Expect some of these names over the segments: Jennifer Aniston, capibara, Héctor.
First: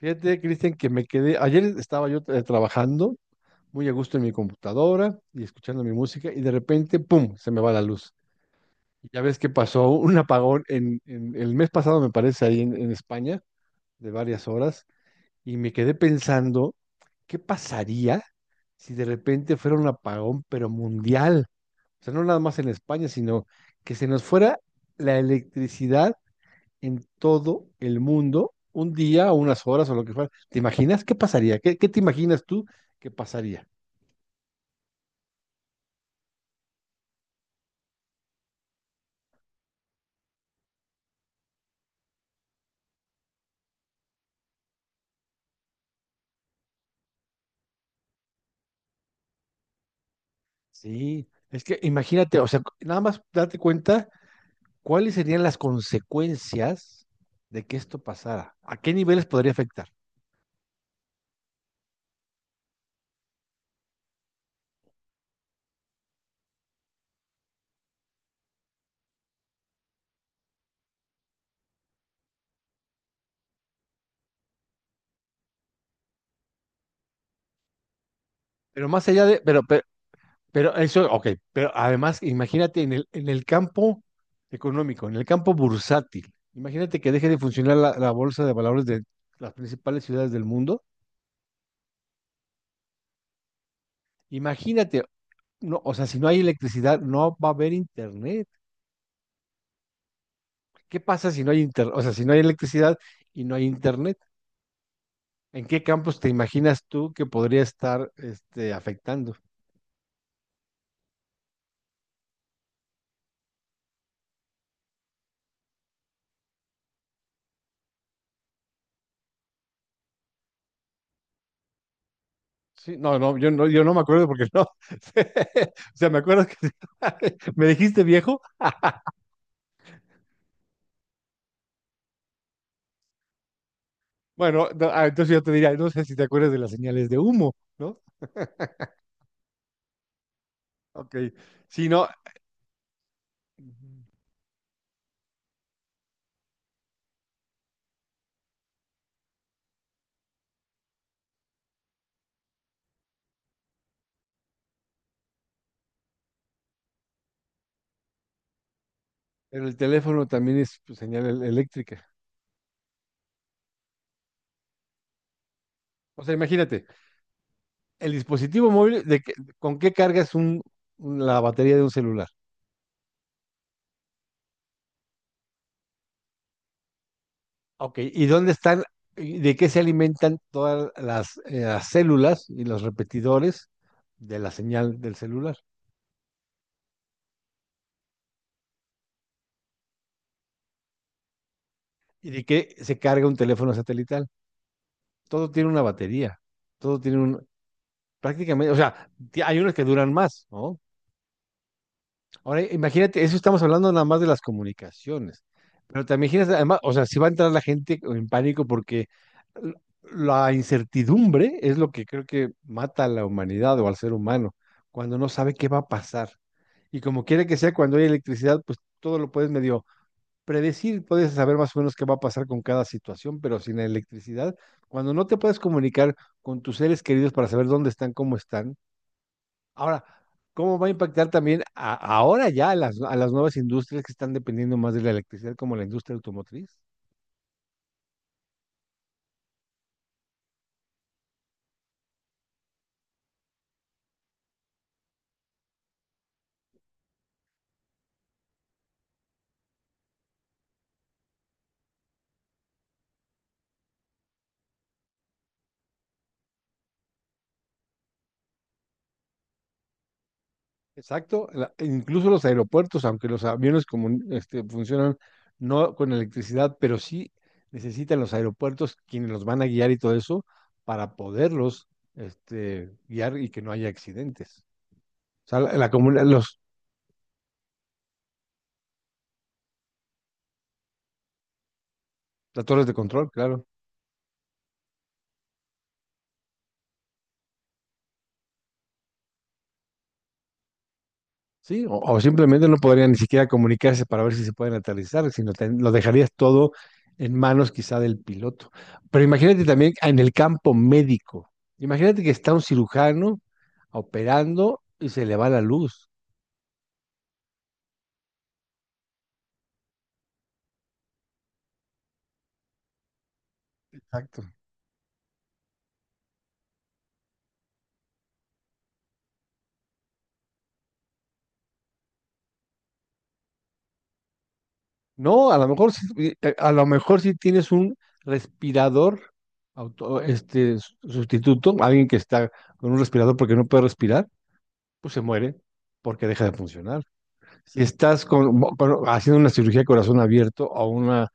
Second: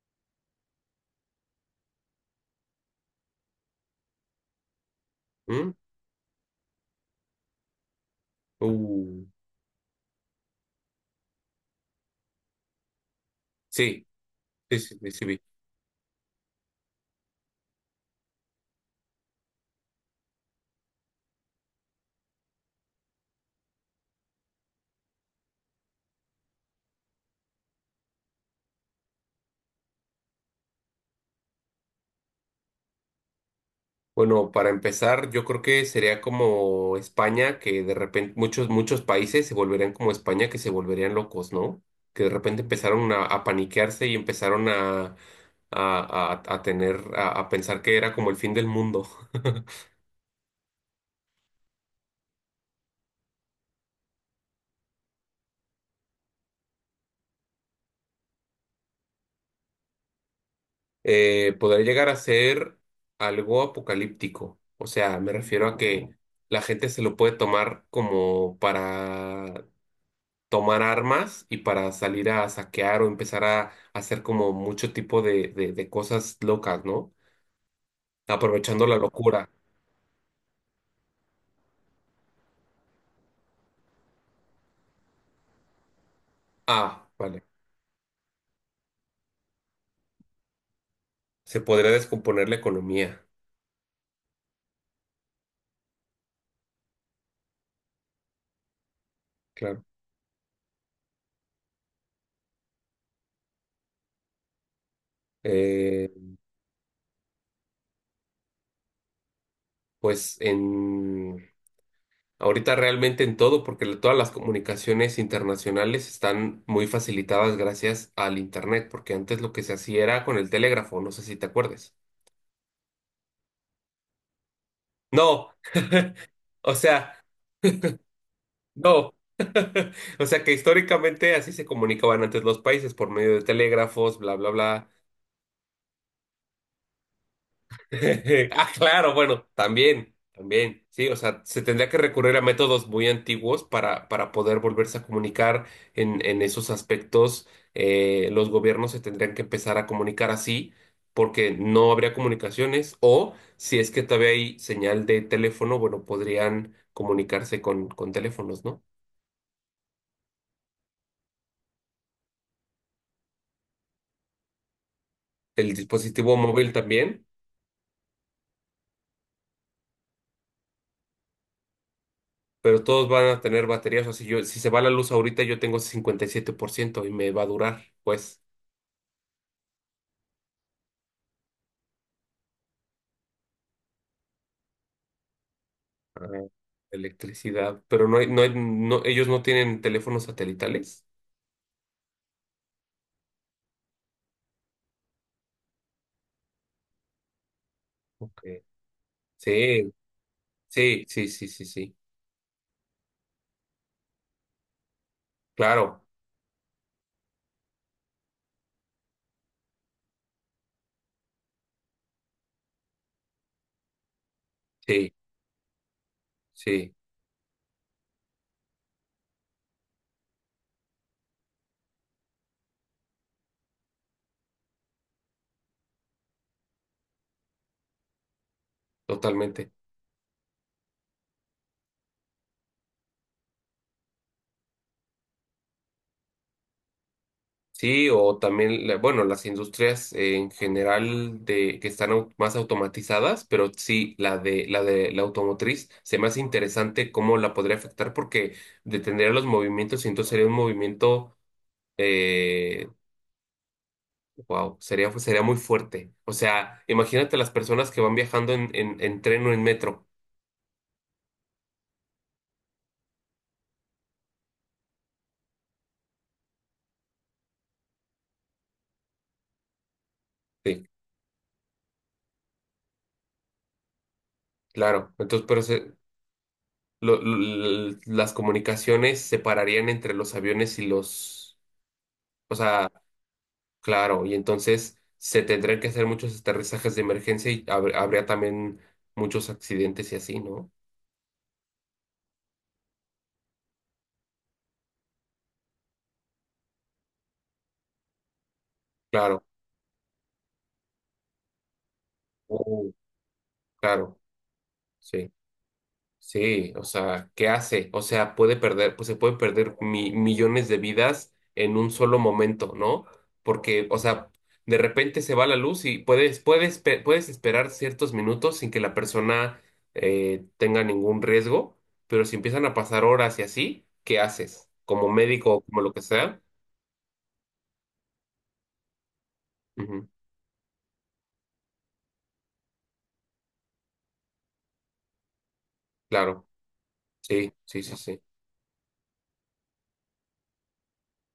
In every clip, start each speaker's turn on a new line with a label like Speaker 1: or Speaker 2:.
Speaker 1: Fíjate, Cristian, que me quedé, ayer estaba yo trabajando muy a gusto en mi computadora y
Speaker 2: ¿Mm?
Speaker 1: escuchando mi música y de repente, ¡pum!, se me va la luz. Y ya
Speaker 2: Uh,
Speaker 1: ves que pasó un apagón el mes pasado, me parece, ahí en España,
Speaker 2: sí,
Speaker 1: de varias
Speaker 2: sí,
Speaker 1: horas,
Speaker 2: sí, sí, sí vi.
Speaker 1: y me quedé pensando, ¿qué pasaría si de repente fuera un apagón, pero mundial? O sea, no nada más en España, sino que se nos fuera la electricidad en todo el mundo, un día o unas horas o lo que fuera. ¿Te imaginas qué pasaría? ¿Qué te imaginas tú que pasaría?
Speaker 2: Bueno, para empezar, yo creo que sería como España, que de repente muchos, muchos países se volverían como España, que se volverían locos, ¿no? Que de repente empezaron a paniquearse y empezaron a tener, a pensar que era como el fin del mundo.
Speaker 1: Sí, es que imagínate, o sea, nada más date cuenta cuáles serían las consecuencias de que esto pasara, a qué niveles podría afectar.
Speaker 2: Podría llegar a ser algo apocalíptico. O sea, me refiero a que la gente se lo puede tomar como para tomar armas y para salir a saquear o empezar a hacer como mucho tipo de cosas locas, ¿no? Aprovechando
Speaker 1: Pero
Speaker 2: la
Speaker 1: más allá de,
Speaker 2: locura.
Speaker 1: pero eso, ok, pero además imagínate en el campo económico, en el campo bursátil. Imagínate
Speaker 2: Ah,
Speaker 1: que deje de
Speaker 2: vale.
Speaker 1: funcionar la bolsa de valores de las principales ciudades del mundo.
Speaker 2: Se podría descomponer la economía,
Speaker 1: Imagínate. No, o sea, si no hay electricidad, no va a haber internet.
Speaker 2: claro.
Speaker 1: ¿Qué pasa si no hay internet? O sea, si no hay electricidad y no hay internet, ¿en qué
Speaker 2: Eh,
Speaker 1: campos te imaginas tú que podría estar este, afectando?
Speaker 2: pues en ahorita realmente en todo, porque todas las comunicaciones internacionales están muy facilitadas gracias al internet, porque antes lo que se hacía era con el telégrafo, no sé si te acuerdes.
Speaker 1: Sí, yo no me acuerdo porque no.
Speaker 2: No,
Speaker 1: O sea, me acuerdo que
Speaker 2: o sea.
Speaker 1: me dijiste viejo.
Speaker 2: No. O sea que históricamente así se comunicaban antes los países por medio de telégrafos, bla, bla,
Speaker 1: Bueno,
Speaker 2: bla.
Speaker 1: no, ah, entonces yo te diría, no sé si te acuerdas de las señales de humo, ¿no?
Speaker 2: Ah, claro, bueno, también, también. Sí, o
Speaker 1: Ok.
Speaker 2: sea, se tendría
Speaker 1: Si
Speaker 2: que
Speaker 1: no,
Speaker 2: recurrir a métodos muy antiguos para poder volverse a comunicar en esos aspectos. Los gobiernos se tendrían que empezar a comunicar así porque no habría comunicaciones o si es que todavía hay señal de teléfono, bueno, podrían comunicarse con teléfonos, ¿no?
Speaker 1: pero el teléfono también es pues, señal eléctrica.
Speaker 2: El
Speaker 1: O sea,
Speaker 2: dispositivo móvil
Speaker 1: imagínate,
Speaker 2: también.
Speaker 1: el dispositivo móvil, ¿con qué cargas la batería de un celular?
Speaker 2: Pero todos van a tener baterías. O sea, si se va la luz ahorita, yo tengo 57% y siete por ciento y me va a durar,
Speaker 1: Ok, ¿y
Speaker 2: pues,
Speaker 1: dónde están, y de qué se alimentan todas las células y los repetidores de la señal del celular?
Speaker 2: ah, electricidad. Pero no, ellos no tienen teléfonos satelitales.
Speaker 1: ¿Y de qué se carga un teléfono satelital? Todo tiene una batería, todo tiene un,
Speaker 2: Ok.
Speaker 1: prácticamente, o sea, ti- hay unos que
Speaker 2: Sí,
Speaker 1: duran más, ¿no?
Speaker 2: sí, sí, sí, sí, sí.
Speaker 1: Ahora, imagínate, eso estamos hablando nada más de las comunicaciones,
Speaker 2: Claro,
Speaker 1: pero te imaginas, además, o sea, si va a entrar la gente en pánico porque l- la incertidumbre es lo que creo que mata a la humanidad o al ser humano,
Speaker 2: sí,
Speaker 1: cuando no sabe qué va a pasar.
Speaker 2: sí,
Speaker 1: Y como quiera que sea, cuando hay electricidad, pues todo lo puedes medio predecir, puedes saber más o menos qué va a pasar con cada situación, pero sin la electricidad, cuando no te puedes comunicar con tus seres queridos para saber dónde están, cómo están.
Speaker 2: totalmente.
Speaker 1: Ahora, ¿cómo va a impactar también ahora ya a a las nuevas industrias que están dependiendo más de la electricidad, como la industria automotriz?
Speaker 2: Sí, o también, bueno, las industrias en general de que están más automatizadas, pero sí, la de la automotriz se me hace interesante cómo la podría afectar porque detendría los movimientos y entonces sería un movimiento, eh, wow, sería muy fuerte. O sea, imagínate las personas que van viajando en tren o en metro.
Speaker 1: Exacto, incluso los aeropuertos, aunque los aviones este, funcionan no con electricidad, pero sí necesitan los aeropuertos quienes los van a guiar y todo eso
Speaker 2: Sí,
Speaker 1: para poderlos este, guiar y que no haya accidentes.
Speaker 2: claro. Entonces,
Speaker 1: O sea,
Speaker 2: las comunicaciones se pararían entre los aviones y los, o
Speaker 1: las torres
Speaker 2: sea.
Speaker 1: de control, claro.
Speaker 2: Claro, y entonces se tendrían que hacer muchos aterrizajes de emergencia y habría también muchos accidentes y así, ¿no?
Speaker 1: Sí, o simplemente no podrían ni siquiera comunicarse para ver si se pueden aterrizar, sino lo dejarías todo en manos quizá del piloto. Pero
Speaker 2: Claro,
Speaker 1: imagínate también en el campo médico. Imagínate que está un
Speaker 2: Uh,
Speaker 1: cirujano
Speaker 2: claro,
Speaker 1: operando y se
Speaker 2: sí,
Speaker 1: le va la luz.
Speaker 2: sí, o sea, ¿qué hace? O sea, pues se puede perder millones de vidas en un solo momento, ¿no? Porque, o sea,
Speaker 1: Exacto.
Speaker 2: de repente se va la luz y puedes esperar ciertos minutos sin que la persona tenga ningún riesgo, pero si empiezan a pasar horas y así, ¿qué haces? Como
Speaker 1: No,
Speaker 2: médico
Speaker 1: a
Speaker 2: o
Speaker 1: lo
Speaker 2: como lo
Speaker 1: mejor
Speaker 2: que
Speaker 1: sí,
Speaker 2: sea.
Speaker 1: a lo mejor sí tienes un respirador
Speaker 2: Ujú,
Speaker 1: este sustituto, alguien que está con un respirador porque no puede respirar, pues se muere porque deja
Speaker 2: claro,
Speaker 1: de funcionar.
Speaker 2: sí,
Speaker 1: Si
Speaker 2: sí, sí, sí.
Speaker 1: estás haciendo una cirugía de corazón abierto o una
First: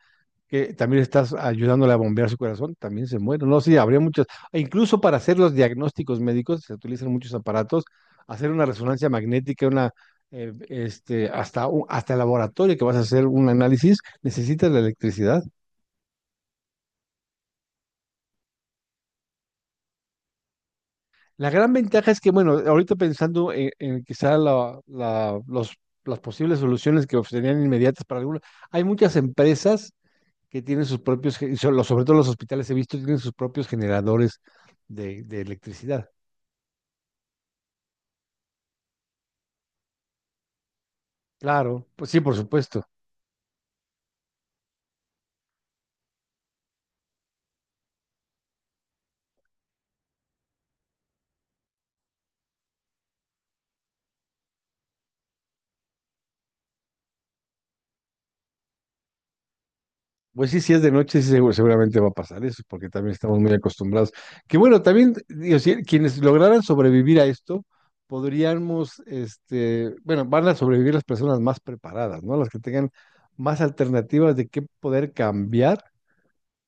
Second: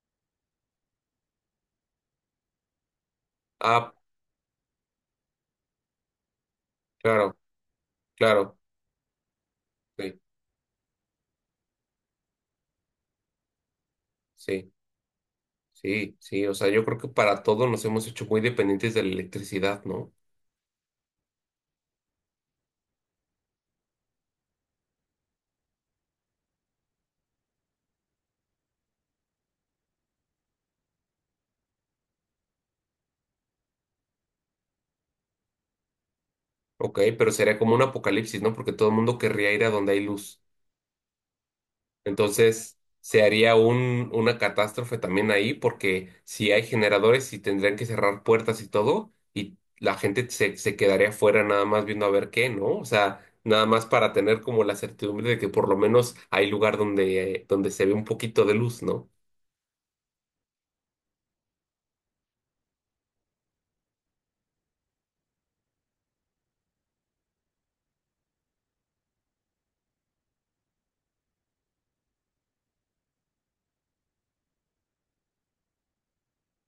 Speaker 1: que también estás ayudándole a bombear su corazón, también se muere. No, sí,
Speaker 2: Ah,
Speaker 1: habría muchas. E incluso para hacer los diagnósticos médicos se utilizan muchos
Speaker 2: claro,
Speaker 1: aparatos, hacer
Speaker 2: claro,
Speaker 1: una resonancia magnética, una
Speaker 2: sí,
Speaker 1: este, hasta, hasta el laboratorio que vas a hacer un análisis, necesitas
Speaker 2: sí,
Speaker 1: la electricidad.
Speaker 2: sí, sí. O sea, yo creo que para todo nos hemos hecho muy dependientes de la electricidad, ¿no?
Speaker 1: La gran ventaja es que, bueno, ahorita pensando en quizá los, las posibles soluciones que serían inmediatas para algunos, hay muchas empresas que tienen sus propios, sobre todo los hospitales he visto, tienen sus propios generadores de electricidad.
Speaker 2: Ok, pero sería como un apocalipsis, ¿no? Porque todo el mundo querría ir a donde hay luz.
Speaker 1: Claro, pues sí, por
Speaker 2: Entonces,
Speaker 1: supuesto.
Speaker 2: se haría un, una catástrofe también ahí, porque si hay generadores y tendrían que cerrar puertas y todo, y la gente se quedaría afuera nada más viendo a ver qué, ¿no? O sea, nada más para tener como la certidumbre de que por lo menos hay lugar donde, donde se ve un poquito de luz, ¿no?
Speaker 1: Pues sí, si es de noche, sí, seguramente va a pasar eso, porque también estamos muy acostumbrados. Que bueno, también, digo, si- quienes lograran sobrevivir a esto, podríamos, este, bueno, van a sobrevivir las personas más preparadas, ¿no? Las que tengan más alternativas de qué poder cambiar,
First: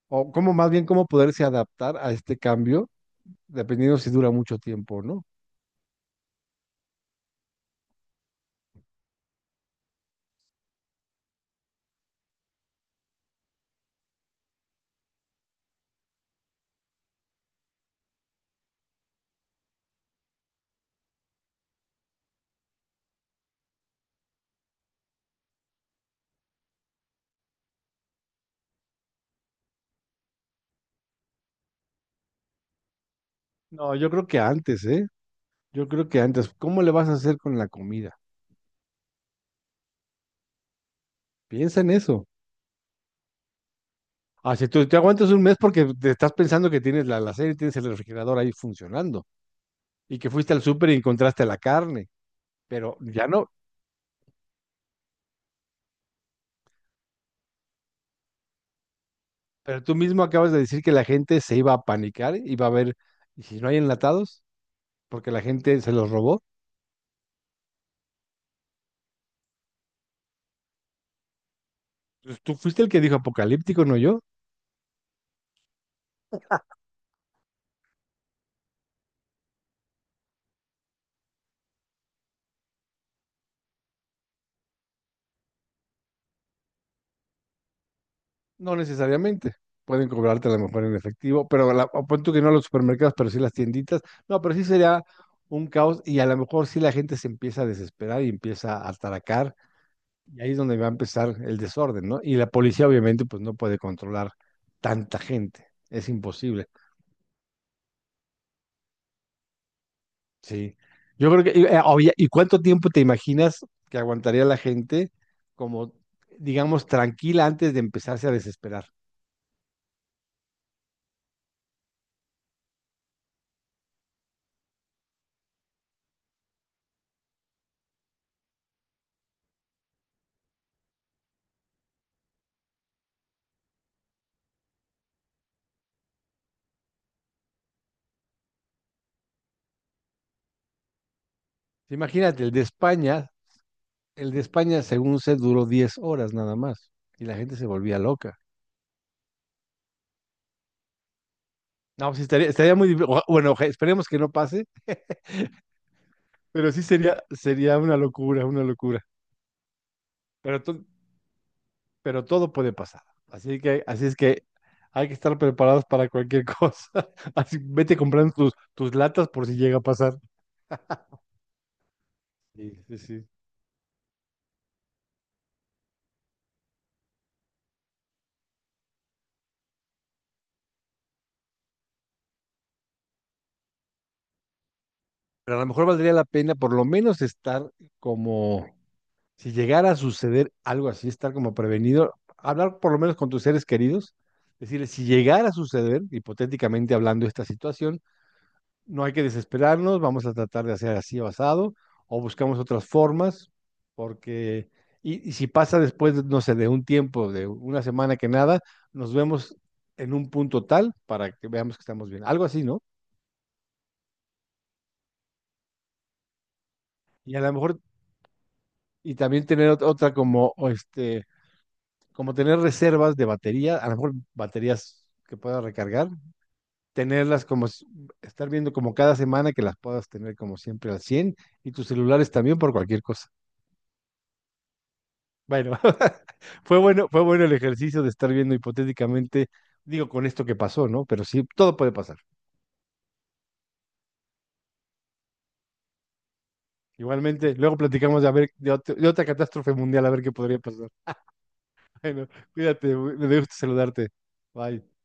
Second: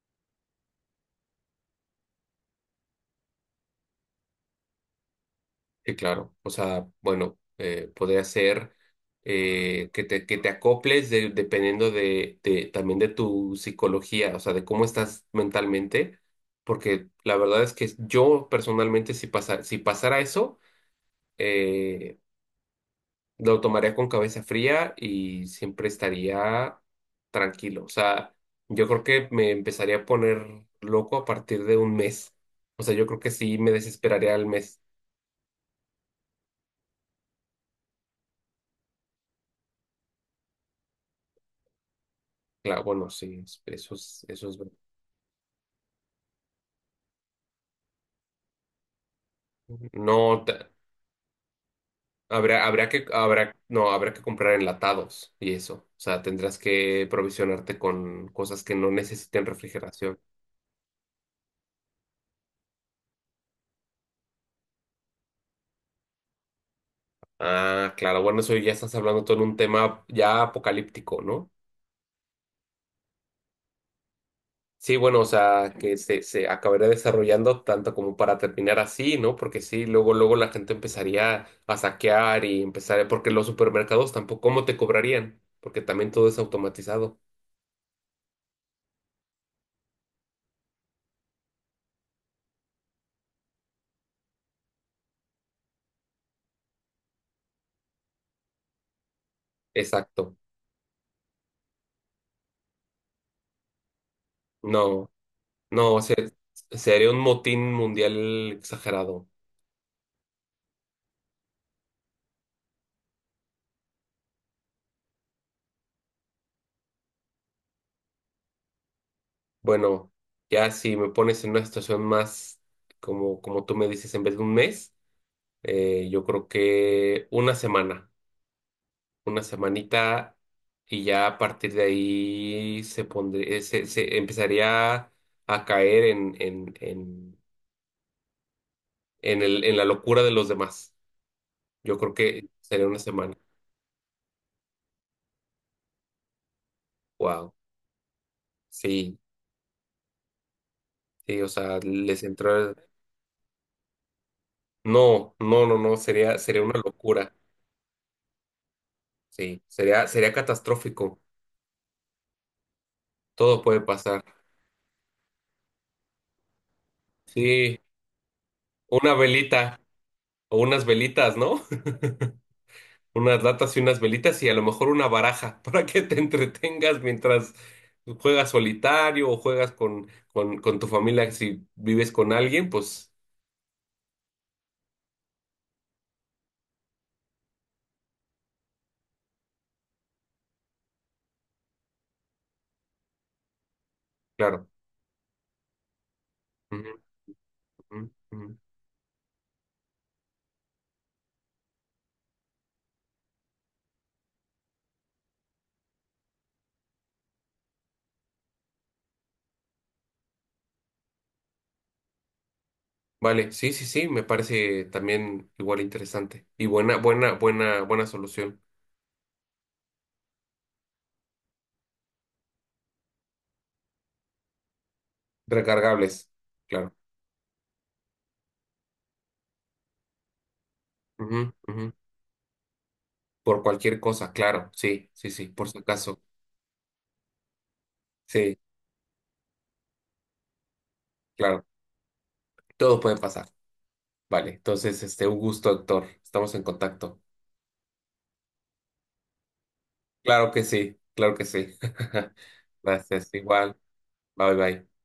Speaker 1: o cómo más bien cómo poderse adaptar a este cambio, dependiendo si dura mucho tiempo o no.
Speaker 2: Sí, claro. O sea, bueno, podría ser que te, dependiendo también de tu psicología, o sea, de cómo estás mentalmente, porque la verdad es que yo personalmente si pasara eso, eh, lo tomaría con cabeza fría y siempre estaría tranquilo. O sea, yo creo que me empezaría a poner loco a partir de un mes. O sea, yo creo que sí me
Speaker 1: No, yo creo
Speaker 2: desesperaría
Speaker 1: que
Speaker 2: al mes.
Speaker 1: antes, ¿eh? Yo creo que antes, ¿cómo le vas a hacer con la comida? Piensa en eso.
Speaker 2: Claro, bueno, sí, eso
Speaker 1: Ah,
Speaker 2: es
Speaker 1: si tú te aguantas un mes porque te estás pensando que tienes la y tienes el refrigerador ahí funcionando y que
Speaker 2: No,
Speaker 1: fuiste
Speaker 2: te-
Speaker 1: al súper y encontraste la carne,
Speaker 2: habrá, habrá
Speaker 1: pero
Speaker 2: que,
Speaker 1: ya no.
Speaker 2: habrá, no, habrá que comprar enlatados y eso. O sea, tendrás que provisionarte con cosas que no necesiten
Speaker 1: Pero tú
Speaker 2: refrigeración.
Speaker 1: mismo acabas de decir que la gente se iba a panicar, iba a ver, ¿y si no hay enlatados? Porque la gente se los robó.
Speaker 2: Ah, claro, bueno, eso ya estás hablando todo en un tema ya apocalíptico, ¿no?
Speaker 1: Pues tú fuiste el que dijo apocalíptico, no yo.
Speaker 2: Sí, bueno, o sea, que se acabaría desarrollando tanto como para terminar así, ¿no? Porque sí, luego, luego la gente empezaría a saquear y empezar, porque los supermercados tampoco, ¿cómo te cobrarían? Porque también todo es automatizado.
Speaker 1: No necesariamente. Pueden cobrarte a lo mejor en efectivo, pero la, o pon tú que no los supermercados, pero sí las tienditas. No, pero sí sería un caos y a lo mejor sí la gente se empieza a desesperar y empieza a ataracar
Speaker 2: Exacto.
Speaker 1: y ahí es donde va a empezar el desorden, ¿no? Y la policía obviamente pues no puede controlar
Speaker 2: No.
Speaker 1: tanta gente.
Speaker 2: No,
Speaker 1: Es
Speaker 2: se-
Speaker 1: imposible.
Speaker 2: sería un motín mundial exagerado.
Speaker 1: Sí. Yo creo que, oye, ¿y cuánto tiempo te imaginas que aguantaría la gente como, digamos, tranquila antes de empezarse a desesperar?
Speaker 2: Bueno, ya si me pones en una situación más como, como tú me dices, en vez de un mes, yo creo que una semana, una semanita y ya a partir de ahí se, se empezaría a caer en el, en la locura de los demás. Yo creo
Speaker 1: Imagínate,
Speaker 2: que
Speaker 1: el de
Speaker 2: sería una
Speaker 1: España
Speaker 2: semana.
Speaker 1: El de España, según sé, duró 10 horas nada más y la
Speaker 2: Wow.
Speaker 1: gente se volvía loca.
Speaker 2: Sí, sí, o sea,
Speaker 1: No, pues sí,
Speaker 2: les
Speaker 1: estaría,
Speaker 2: entró.
Speaker 1: estaría muy... difí- oja- Bueno, oja- esperemos que no pase,
Speaker 2: No, no, no, no, sería
Speaker 1: pero
Speaker 2: una
Speaker 1: sí sería,
Speaker 2: locura.
Speaker 1: sería una locura, una locura.
Speaker 2: Sí, sería
Speaker 1: Pero, to-
Speaker 2: catastrófico.
Speaker 1: pero todo puede pasar. Así
Speaker 2: Todo puede
Speaker 1: que, así es
Speaker 2: pasar.
Speaker 1: que hay que estar preparados para cualquier cosa. Así,
Speaker 2: Sí,
Speaker 1: vete comprando tus
Speaker 2: una
Speaker 1: latas por si llega
Speaker 2: velita
Speaker 1: a pasar.
Speaker 2: o unas velitas, ¿no?
Speaker 1: Sí, sí, sí.
Speaker 2: Unas latas y unas velitas y a lo mejor una baraja para que te entretengas mientras juegas solitario o juegas con, con tu familia. Si vives con alguien, pues
Speaker 1: Pero a lo mejor valdría la pena por lo menos estar como si llegara a suceder algo así, estar como prevenido, hablar por lo menos con tus seres queridos,
Speaker 2: claro.
Speaker 1: decirles, si llegara a suceder, hipotéticamente
Speaker 2: Ujú,
Speaker 1: hablando esta situación,
Speaker 2: ujú, ujú.
Speaker 1: no hay que desesperarnos, vamos a tratar de hacer así o asado, o buscamos otras formas, porque, y si pasa después, no sé, de un tiempo, de una semana que nada, nos vemos en un punto tal para que veamos que estamos bien, algo así, ¿no?
Speaker 2: Vale, sí, sí, sí, me parece también igual interesante. Y buena, buena,
Speaker 1: Y a lo mejor,
Speaker 2: buena, buena solución.
Speaker 1: y también tener otra como, o este, como tener reservas de batería, a lo mejor baterías que puedas recargar,
Speaker 2: Recargables, claro.
Speaker 1: tenerlas como, s- estar viendo como cada semana que las puedas tener como siempre al
Speaker 2: Ujú,
Speaker 1: cien y
Speaker 2: ujú.
Speaker 1: tus celulares también por cualquier cosa.
Speaker 2: Por cualquier cosa, claro, sí, sí, sí, por si
Speaker 1: Bueno,
Speaker 2: acaso.
Speaker 1: fue bueno el ejercicio de estar viendo
Speaker 2: Sí,
Speaker 1: hipotéticamente, digo, con esto que pasó, ¿no? Pero sí,
Speaker 2: claro,
Speaker 1: todo puede pasar.
Speaker 2: todo puede pasar. Vale, entonces, este, un gusto, Héctor. Estamos en contacto.
Speaker 1: Igualmente, luego platicamos de, a ver, de, de otra catástrofe mundial, a ver qué
Speaker 2: Claro
Speaker 1: podría
Speaker 2: que
Speaker 1: pasar.
Speaker 2: sí, claro que sí.
Speaker 1: Bueno, cuídate,
Speaker 2: Gracias,
Speaker 1: me gusta
Speaker 2: igual.
Speaker 1: saludarte.
Speaker 2: Bye, bye.
Speaker 1: Bye.